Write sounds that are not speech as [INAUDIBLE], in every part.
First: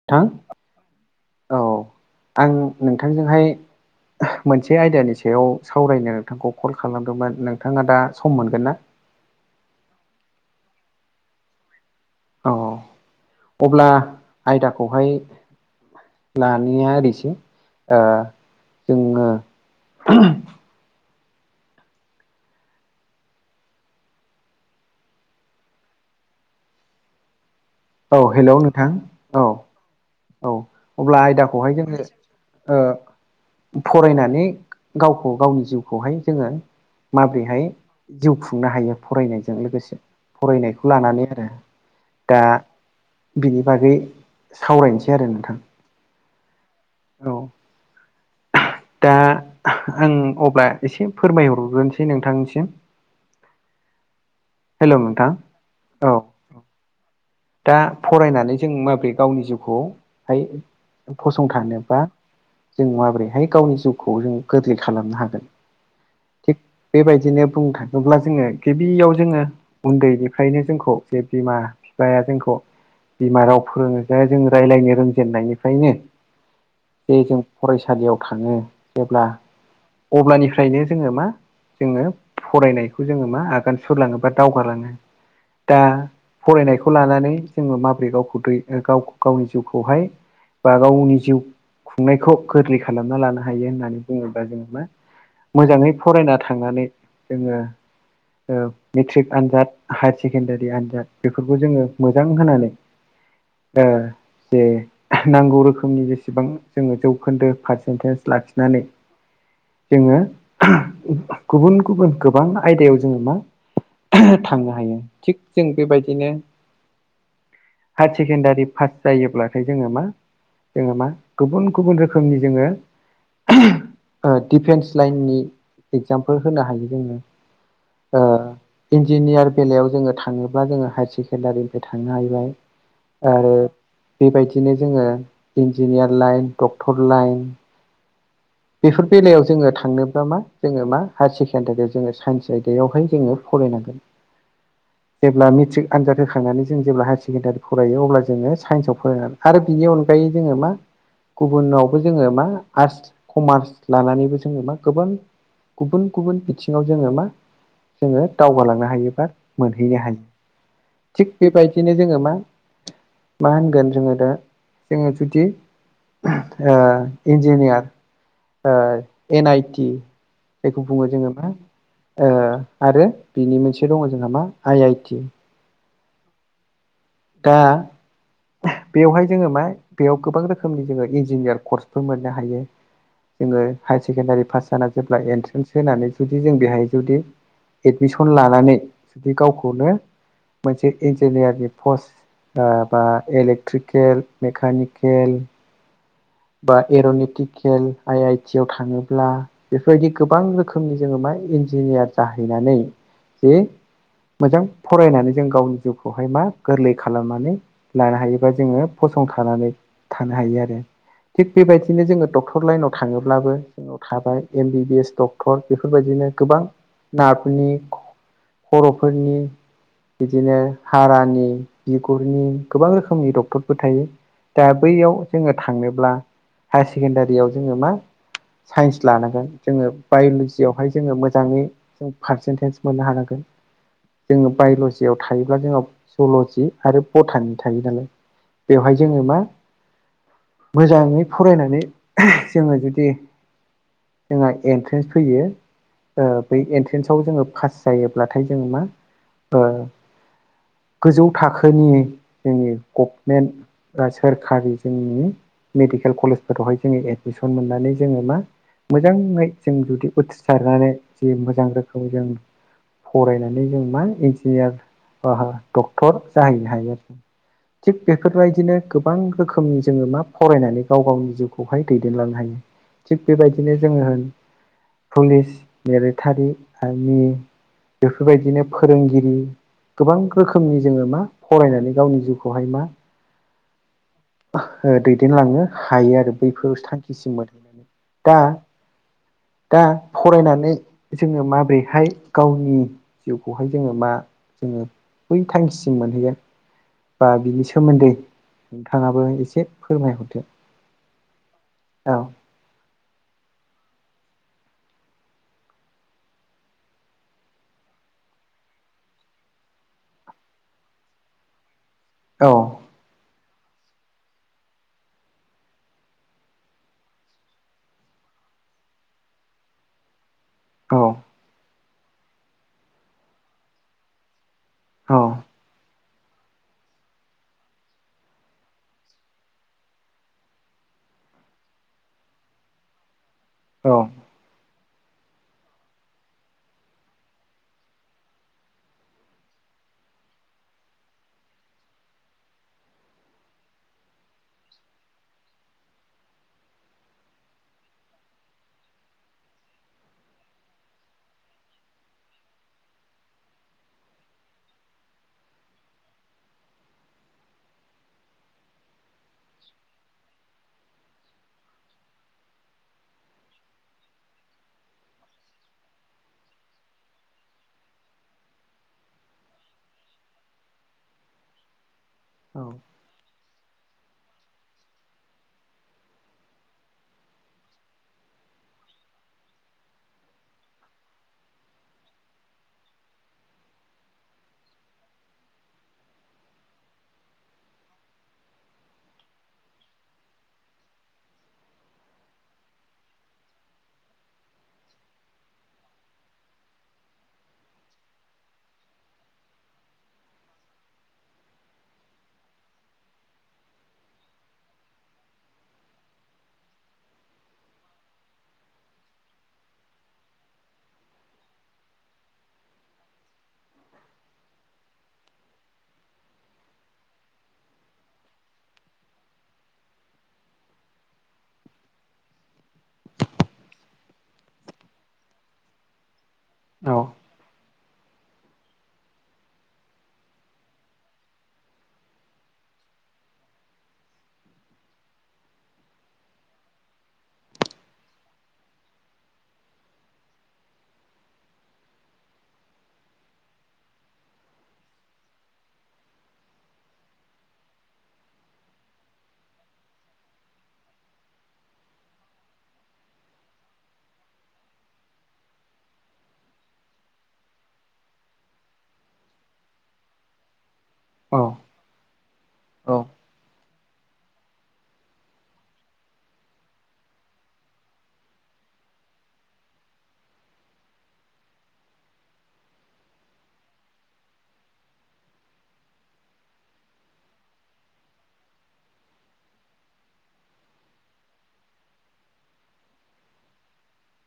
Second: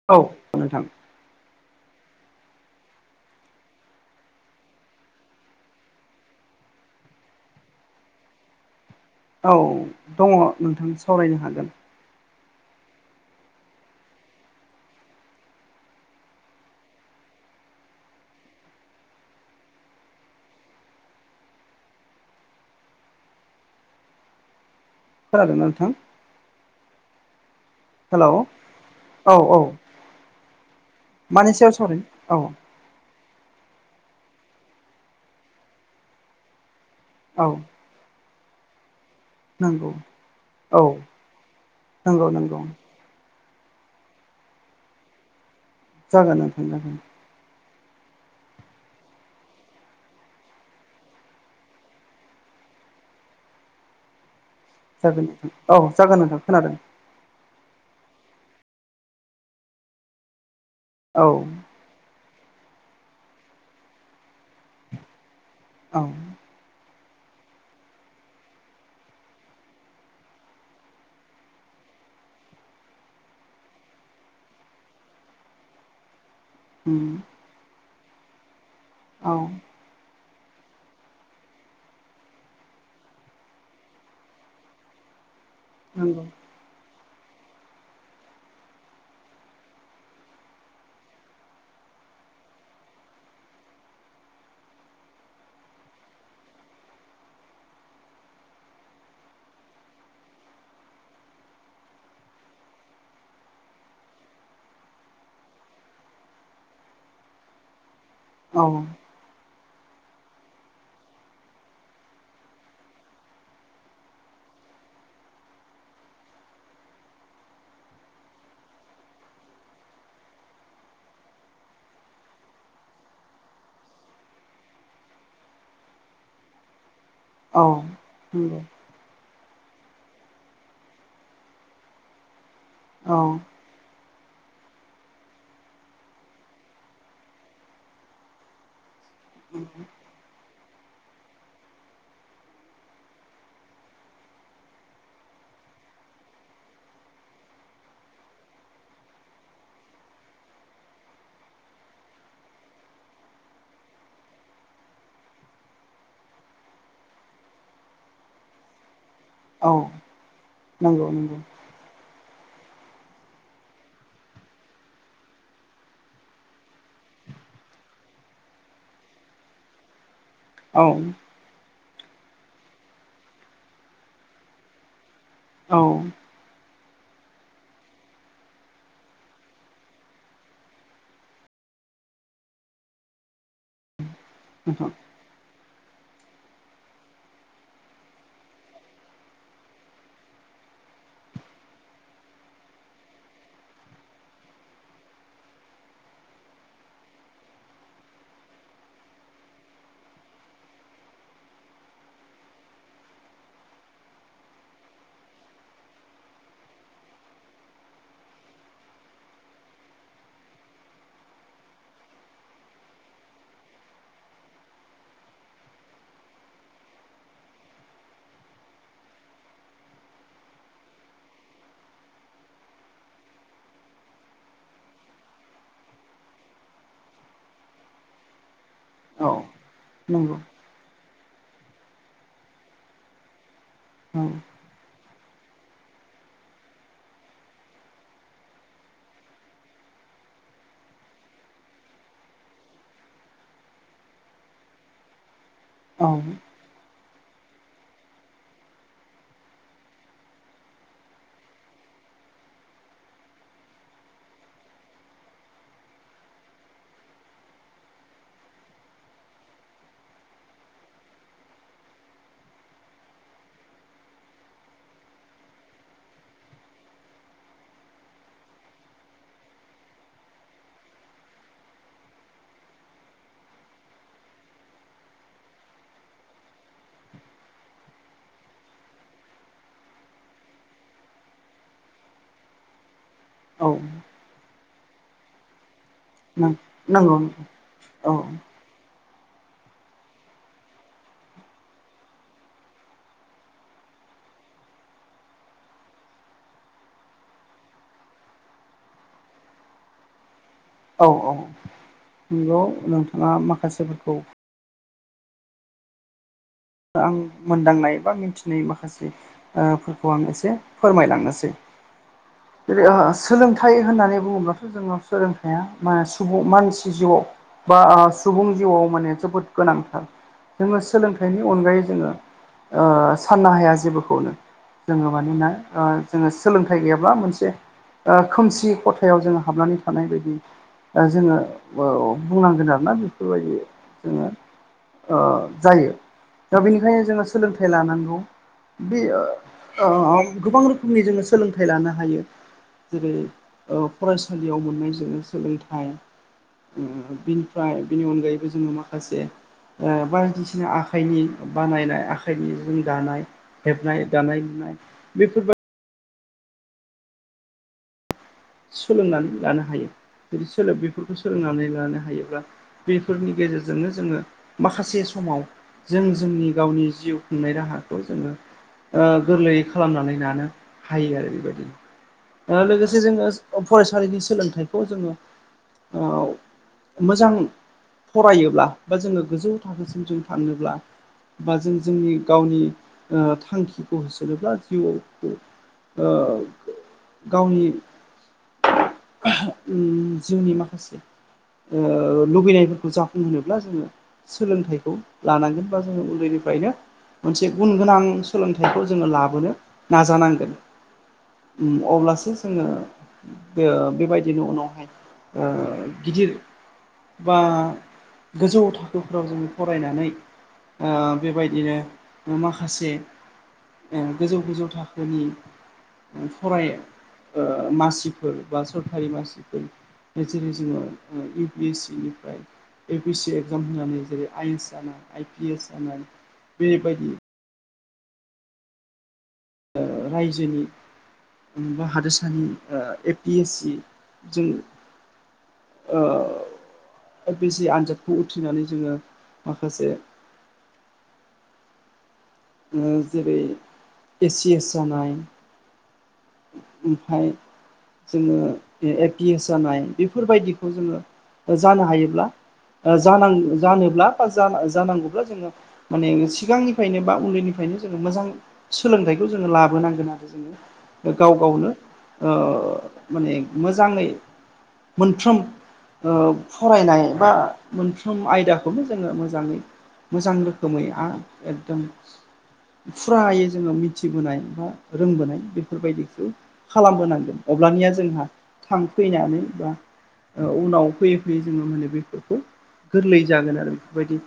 नों औ नोंथां थां औ आं नोंथांजोंहाय मोनसे आयदानि सायाव सावरायनो नोंथांखौ कल खालामदोंमोन नोंथाङा दा सम मोनगोन ना? औ दङ नोंथां सावरायनो हागोन। औ अब्ला आयदाखौहाय लानाया ओरैसो ओ जोङो खोनादों ना नोंथां औ हेलौ नोंथां औ औ औ अब्ला मानि सायाव आयदाखौहाय जोङो सावरायनो औ ओ फरायनानै गावखौ गावनि जिउखौहाय जोङो औ माबोरैहाय जिउ खुंनो हायो फरायनाय नंगौ लोगोसे औ फरायनायखौ लानानै आरो नंगौ दा नंगौ बिनि बागै सावरायनोसै आरो नोंथां जागोन नोंथां जागोन औ दा आं अब्ला एसे फोरमायहरगोनोसै नोंथांनिसिम जागोन नोंथां औ जागोन नोंथां खोनादों दा फरायनानै जों माब्रै गावनि जिउखौहाय औ फसंथानोबा जों माबोरैहाय गावनि जिउखौ जों गोरलै खालामनो हागोन औ थिग बेबायदिनो बुंनो थाङोब्ला जोङो गिबियाव जोङो उन्दैनिफ्रायनो जोंखौ जे बिमा बिफाया जोंखौ बिमा राव फोरोङो जाया जों रायज्लायनो रोंजेननायनिफ्रायनो उम जे जों फरायसालियाव थाङो जेब्ला औ अब्लानिफ्रायनो जोङो मा जोङो फरायनायखौ जोङो मा आगान सुरलाङो बा दावगालाङो दा नंगौ फरायनायखौ लानानै जोङो माबोरै गावखौ दै गाव गावनि जिउखौहाय बा गावनि जिउ खुंनायखौ गोरलै खालामना लानो हायो होननानै बुङोब्ला जोङो मा मोजाङै फरायना थांनानै जोङो मेट्रिक आनजाद हायार सेकेण्डारि आनजाद बेफोरखौ बेखौ जोङो मोजां होनानै ओ जे नांगौ रोखोमनि जेसेबां जोङो जौखोन्दो पारसेन्टेज औ लाखिनानै जोङो गुबुन गुबुन गोबां आयदायाव जोङो मा थांनो हायो थिग जों बेबायदिनो हायार सेकेण्डारि पास जायोब्लाथाय जोङो मा जोङो मा गुबुन गुबुन रोखोमनि जोङो डिफेन्स लाइननि एगजामफोर होनो हायो औ ओ उम इन्जिनियार बेलायाव जोङो थाङोब्ला जोङो हायार सेकेण्डारिनिफ्राय थांनो हाहैबाय औ आरो बेबायदिनो जोङो इन्जिनियार लाइन डक्टर लाइन बेफोर बेलायाव जोङो थांनोब्ला मा जोङो मा हायार सेकेण्डारियाव जोङो साइन्स आयदायावहाय जोङो फरायनांगोन [INAUDIBLE] जेब्ला मेट्रिक आनजाद होखांनानै जों जेब्ला हायार सेकेण्डारि फरायो अब्ला जोङो साइन्सआव फरायनानै आरो बिनि अनगायै जोङो मा गुबुनावबो जोङो मा आस कमार्स लानानैबो जोङो मा गोबां गुबुन गुबुन बिथिङाव जोङो मा जोङो दावगालांनो हायो बा औ मोनहैनो हायो नंगौ थिग नंगौ बेबायदि बिदिनो जोङो मा मा होनगोन जोङो दा जोङो जुदि ओ इन्जिनियार ओ एन आइटि जायखौ औ बुङो जोङो मा ओ आरो बिनि मोनसे दङ जोंहा मा आइ आइटि औ दा बेवहाय जोङो मा बेयाव गोबां रोखोमनि जोङो इन्जिनियार कर्सफोर मोननो हायो जोङो हायार सेकेण्डारि पास जाना नोंथां जेब्ला एन्ट्रेन्स होनानै जुदि जों बेहाय जुदि एडमिसन लानानै जुदि गावखौनो मोनसे इन्जिनियारनि पस् ओ बा इलेक्ट्रिकेल मेकानिकेल बा एर'निटिकेल आइ आइ टि आव थाङोब्ला बेफोरबायदि गोबां रोखोमनि जोङो मा इन्जिनियार जाहैनानै जे मोजां फरायनानै जों गावनि जिउखौहाय मा गोरलै खालामनानै लानो हायोबा जोङो फसंथानानै थानो हायो आरो थिग बेबायदिनो जोङो डक्टर लाइनाव थाङोब्लाबो थाबाय M B B S doctor बेफोरबायदिनो गोबां नारफोरनि बर'फोरनि बिदिनो हारानि बिगुरनि गोबां रोखोमनि डक्टरफोर थायो। दा बैयाव जोङो थांनोब्ला हायार सेकेणडारियाव जोङो मा साइन्स औ लानांगोन जोङो नंगौ बाय'लजि हाय जोङो मोजाङै पारसेटेज मोननो हांगोन औ जोङो बायल'जियाव थायोब्ला जोंङो जल'जि आरो भटानि थायो नालाय बेवहाय जोङो मा मोजाङै फरायनानै जोङो जुदि जोंहा एन्ट्रेन्स फैयो औ ओ बै एन्ट्रेन्सआव जोङो पास जायोब्लाथाय जोङो मा ओ गोजौ थाखोनि जोंनि गभमेन्ट सोरखारि जोंनि मेडिकेल कलेजफोरावहाय जोङो एडमिसन मोननानै जोङो मा मोजाङै जों जुदि उथ्रिसारनानै जि मोजां रोखोम जों फरायनानै जों मा इन्जिनियार डक्टर ओ जाहैनो हायो आरो थिग बेफोरबायदिनो गोबां रोखोमनि जोङो मा फरायनानै गाव गावनि जिउखौहाय दैदेनलांनो हायो थिग बेबायदिनो जोङो होन पुलिस मिलिटारि आरमि बेफोरबायदिनो फोरोंगिरि गोबां रोखोमनि जोङो मा फरायनानै गावनि जिउखौहाय मा औ दैदेन लाङो हायो आरो बैफोर नंगौ थांखिसिम मोन औ दा दा फरायनानै जोङो माबोरैहाय गावनि जिउखौहाय जोङो मा जोङो बै थांखिसिम मोनहैगोन। बा बिनि सोमोन्दै नोंथाङाबो एसे फोरमायहरदो औ औ औ नंगौ नोंथाङा माखासेफोरखौ आं मोनदांनाय ए बा मिथिनाय माखासे ओ फोरखौ आं एसे फोरमायलांनोसै औ जेरै सोलोंथाइ होननानै बुङोब्लाथ' जोंनो सोलोंथाइया मा सुबुं मानसि जिउआव बा ओ सुबुं जिउआव माने जोबोद गोनांथार जोङो औ सोलोंथा अनगायै जोङो ओ साननो हाया जेबोखौनो जोङो मानोना ओ जोङो सोलोंथाइ गैयाब्ला मोनसे ओ खोमसि खथायाव जोङो हाबनानै थानाय बायदि दा जोङो ओ बुंनांगोन आरोना बेफोरबायदि औ जोङो जायो। दा बेनिखायनो जोङो सोलोंथाइ लानांगौ। बे ओ गोबां रोखोमनि जोङो सोलोंथाइ लानो हायो। जेरै ओ फरायसालियाव मोननायजों जोङो सोलोंथाइ बिनिफ्राय बिनि अनगायैबो जोङो माखासे बायदिसिना ओ आखाइनि बानायनाय आखाइनि जुन गानाय हेबनाय दानाय लुनाय बेफोरबाय सोलोंनानै लानो हायो जुदि सोलोोब बेफोरखौ सोलोंनानै लानो हायोब्ला बेफोरनि गेजेरजोंनो जोङो माखासे समाव जों जोंनि गावनि जिउ खुंनाय राहाखौ जोङो गोरलैयै खालामनानै लानो हायो आरो बेबायदि औ लोगोसे जोङो फरायसालिनि सोलोंथाइखौ जोङो मोजां फरायोब्ला बा जोङो गोजौ थाखोसिम जों थाङोब्ला बा जों जोंनि गावनि थांखिखौ होसनोब्ला जिउआव गावनि जिउनि माखासे लुबैनायफोरखौ जाफुंहोनोब्ला जोङो। सोलोंथाइखौ लानांगोन बा जोङो उन्दैनिफ्रायनो मोनसे गुन गोनां सोलोंथाइखौ जोङो लाबोनो नाजानांगोन। अब्लासो जोङो ओ बेबायदिनो उनावहाय गिदिर बा गोजौ थाखोफ्राव जोङो फरायनानै बेबायदिनो माखासे गोजौ गोजौ थाखोनि फराय मासि फोर बा सरकारि मानसिफोर जेरै जोङो इउ पि एस सि निफ्राय ए पिस सि एग्जाम होनानै जेरै आइ एन्स जानाय आइ पि एस जानाय औ बेबायदि रायजोनि बा हादोरसानि ए पि एस सि जों बिसि आनजादखौ उथ्रिनानै जोङो माखासे जेरै ए सि एस जानाय ओमफाय जोङो ए पि एस जानाय बेफोरबायदिखौ जोङो जानो हायोब्ला जान जानोब्ला बा जानांगौब्ला जोङो माने सिगांनिफ्रायनो बा उन्दैनिफ्रायनो जोङो मोजां सोलोंथाइखौ जोङो लाबोनांगोन आरो जोङो गाव औ गावनो औ माने मोजाङै मोनफ्रोम फरायनाय बा मोनफ्रोम आयदाखौनो जोङो मोजाङै मोजां रोखोमै आरो एकदम फुरायै जोङो मिथिबोनाय बा रोंबोनाय बे बेफोरबायदिखौ खालामबोनांगोन अब्लानिया जोंहा थांफैनानै बा उनाव फैयै फैयै जोङो माने बेफोरखौ गोरलै जागोन आरो बेफोरबायदि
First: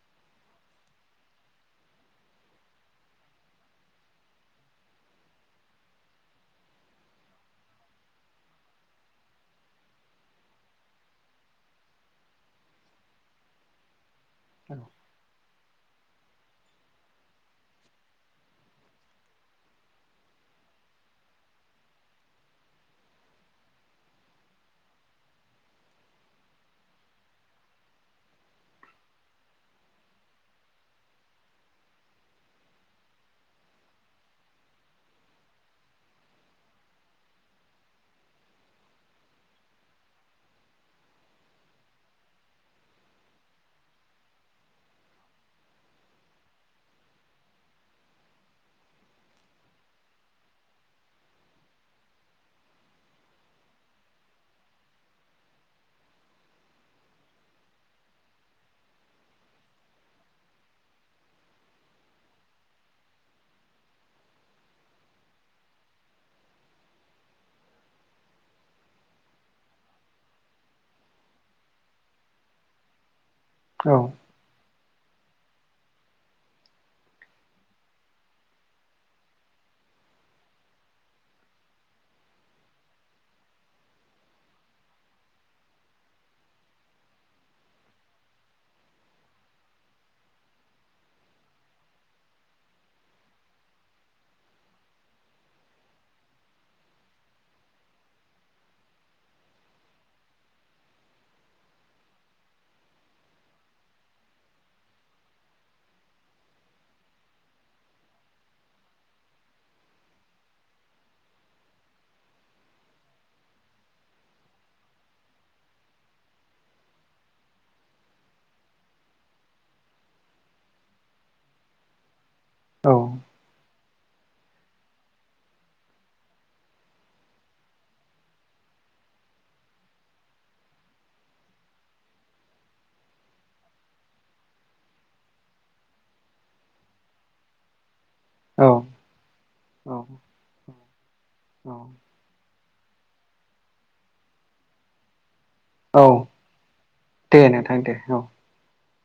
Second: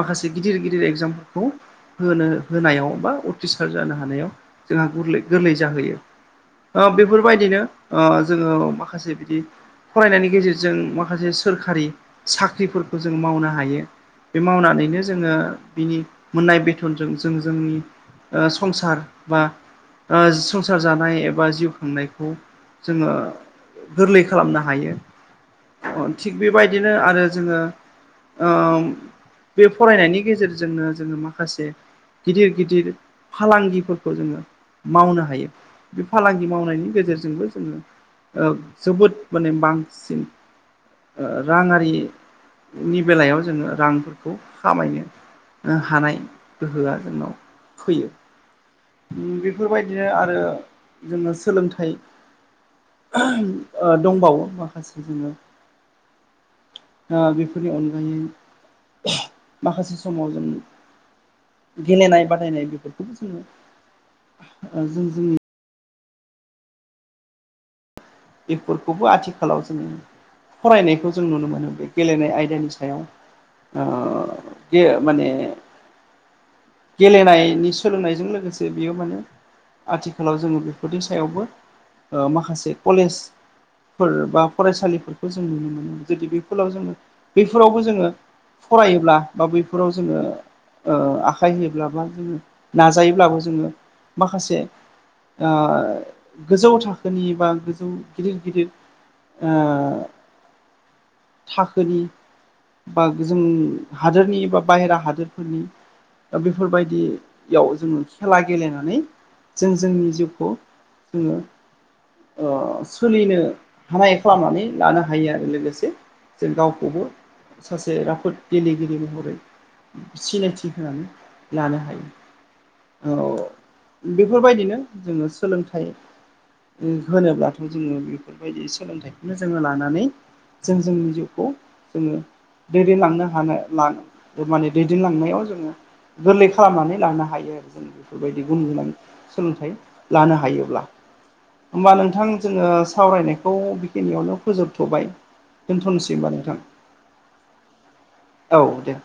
माखासे गिदिर गिदिर एगजामफोरखौ होनो होनायाव बा उथिसार जानो हानायाव जोंहा गोरलै गोरलै जाहोयो। बेफोरबायदिनो जोङो माखासे बिदि फरायनायनि गेजेरजों माखासे सोरखारि साख्रिफोरखौ जों मावनो हायो। बे मावनानैनो जोङो बिनि मोननाय बेथनजों जों जोंनि संसार बा आ संसार जानाय एबा जिउ खांनायखौ जोङो गोरलै खालामनो हायो। थिग बेबायदिनो आरो जोङो बे फरायनायनि गेजेरजोंनो जोङो माखासे गिदिर गिदिर फालांगिफोरखौ जोङो मावनो हायो। बे फालांगि मावनायनि गेजेरजोंबो जोङो जोबोद माने बांसिन राङिनि बेलायाव जोङो रांफोरखौ खामायनो हानाय गोहोआ जोंनाव फैयो। बेफोरबायदिनो आरो जोङो सोलोंथाइ दंबावो माखासे जोङो ओ बेफोरनि अनगायै माखासे समाव जों गेलेनाय बादायनाय बेफोरखौबो ओ जों जोंनि बेफोरखौबो आथिखालाव जोङो फरायनायखौ जों नुनो मोनो बे गेलेनाय आयदानि सायाव ओ औ ओ बे माने गेलेनायनि सोलोंनायजों लोगोसे बेयो माने आथिखालाव जोङो बेफोरनि सायावबो ओ माखासे कलेज फोर बा फरायसालिफोरखौ जों नुनो मोनो जुदि बेफोरलाव जोङो बेफोरावबो जोङो फरायोब्ला बा बैफोराव जोङो ओ आखाइ होयोब्ला बा जोङो नाजायोब्लाबो जोङो माखासे ओ गोजौ थाखोनि बा जों गिदिर गिदिर ओ थाखोनि बा जों हादोरनि बा बाहेरा हादोरफोरनि दा बेफोरबायदियाव जोङो खेला गेलेनानै जों जोंनि जिउखौ जोङो। ओ सोलिनो हानाय खालामनानै लानो हायो आरो लोगोसे जों गावखौबो सासे राफोद गेलेगिरि महरै। सिनायथि होनानै लानो हायो। औ बेफोरबायदिनो जोङो सोलोंथाइ ओम होनोब्लाथ' जोङो बेफोरबायदि सोलोंथाइखौनो जोङो लानानै। जों जोंनि जिउखौ जोङो। दैदेनलांनो हानाय मा - माने दैदेनलांनायाव जोङो। गोरलै खालामनानै लानो हायो आरो जों बेफोरबायदि गुन औ गोनां सोलोंथाइ लानो हायोब्ला होमबा नोंथां जोङो सावरायनायखौ बेखिनियावनो फोजोबथ'बाय औ दोनथ'नोसै होनबा नोंथां दे नोंथां दे औ औ दे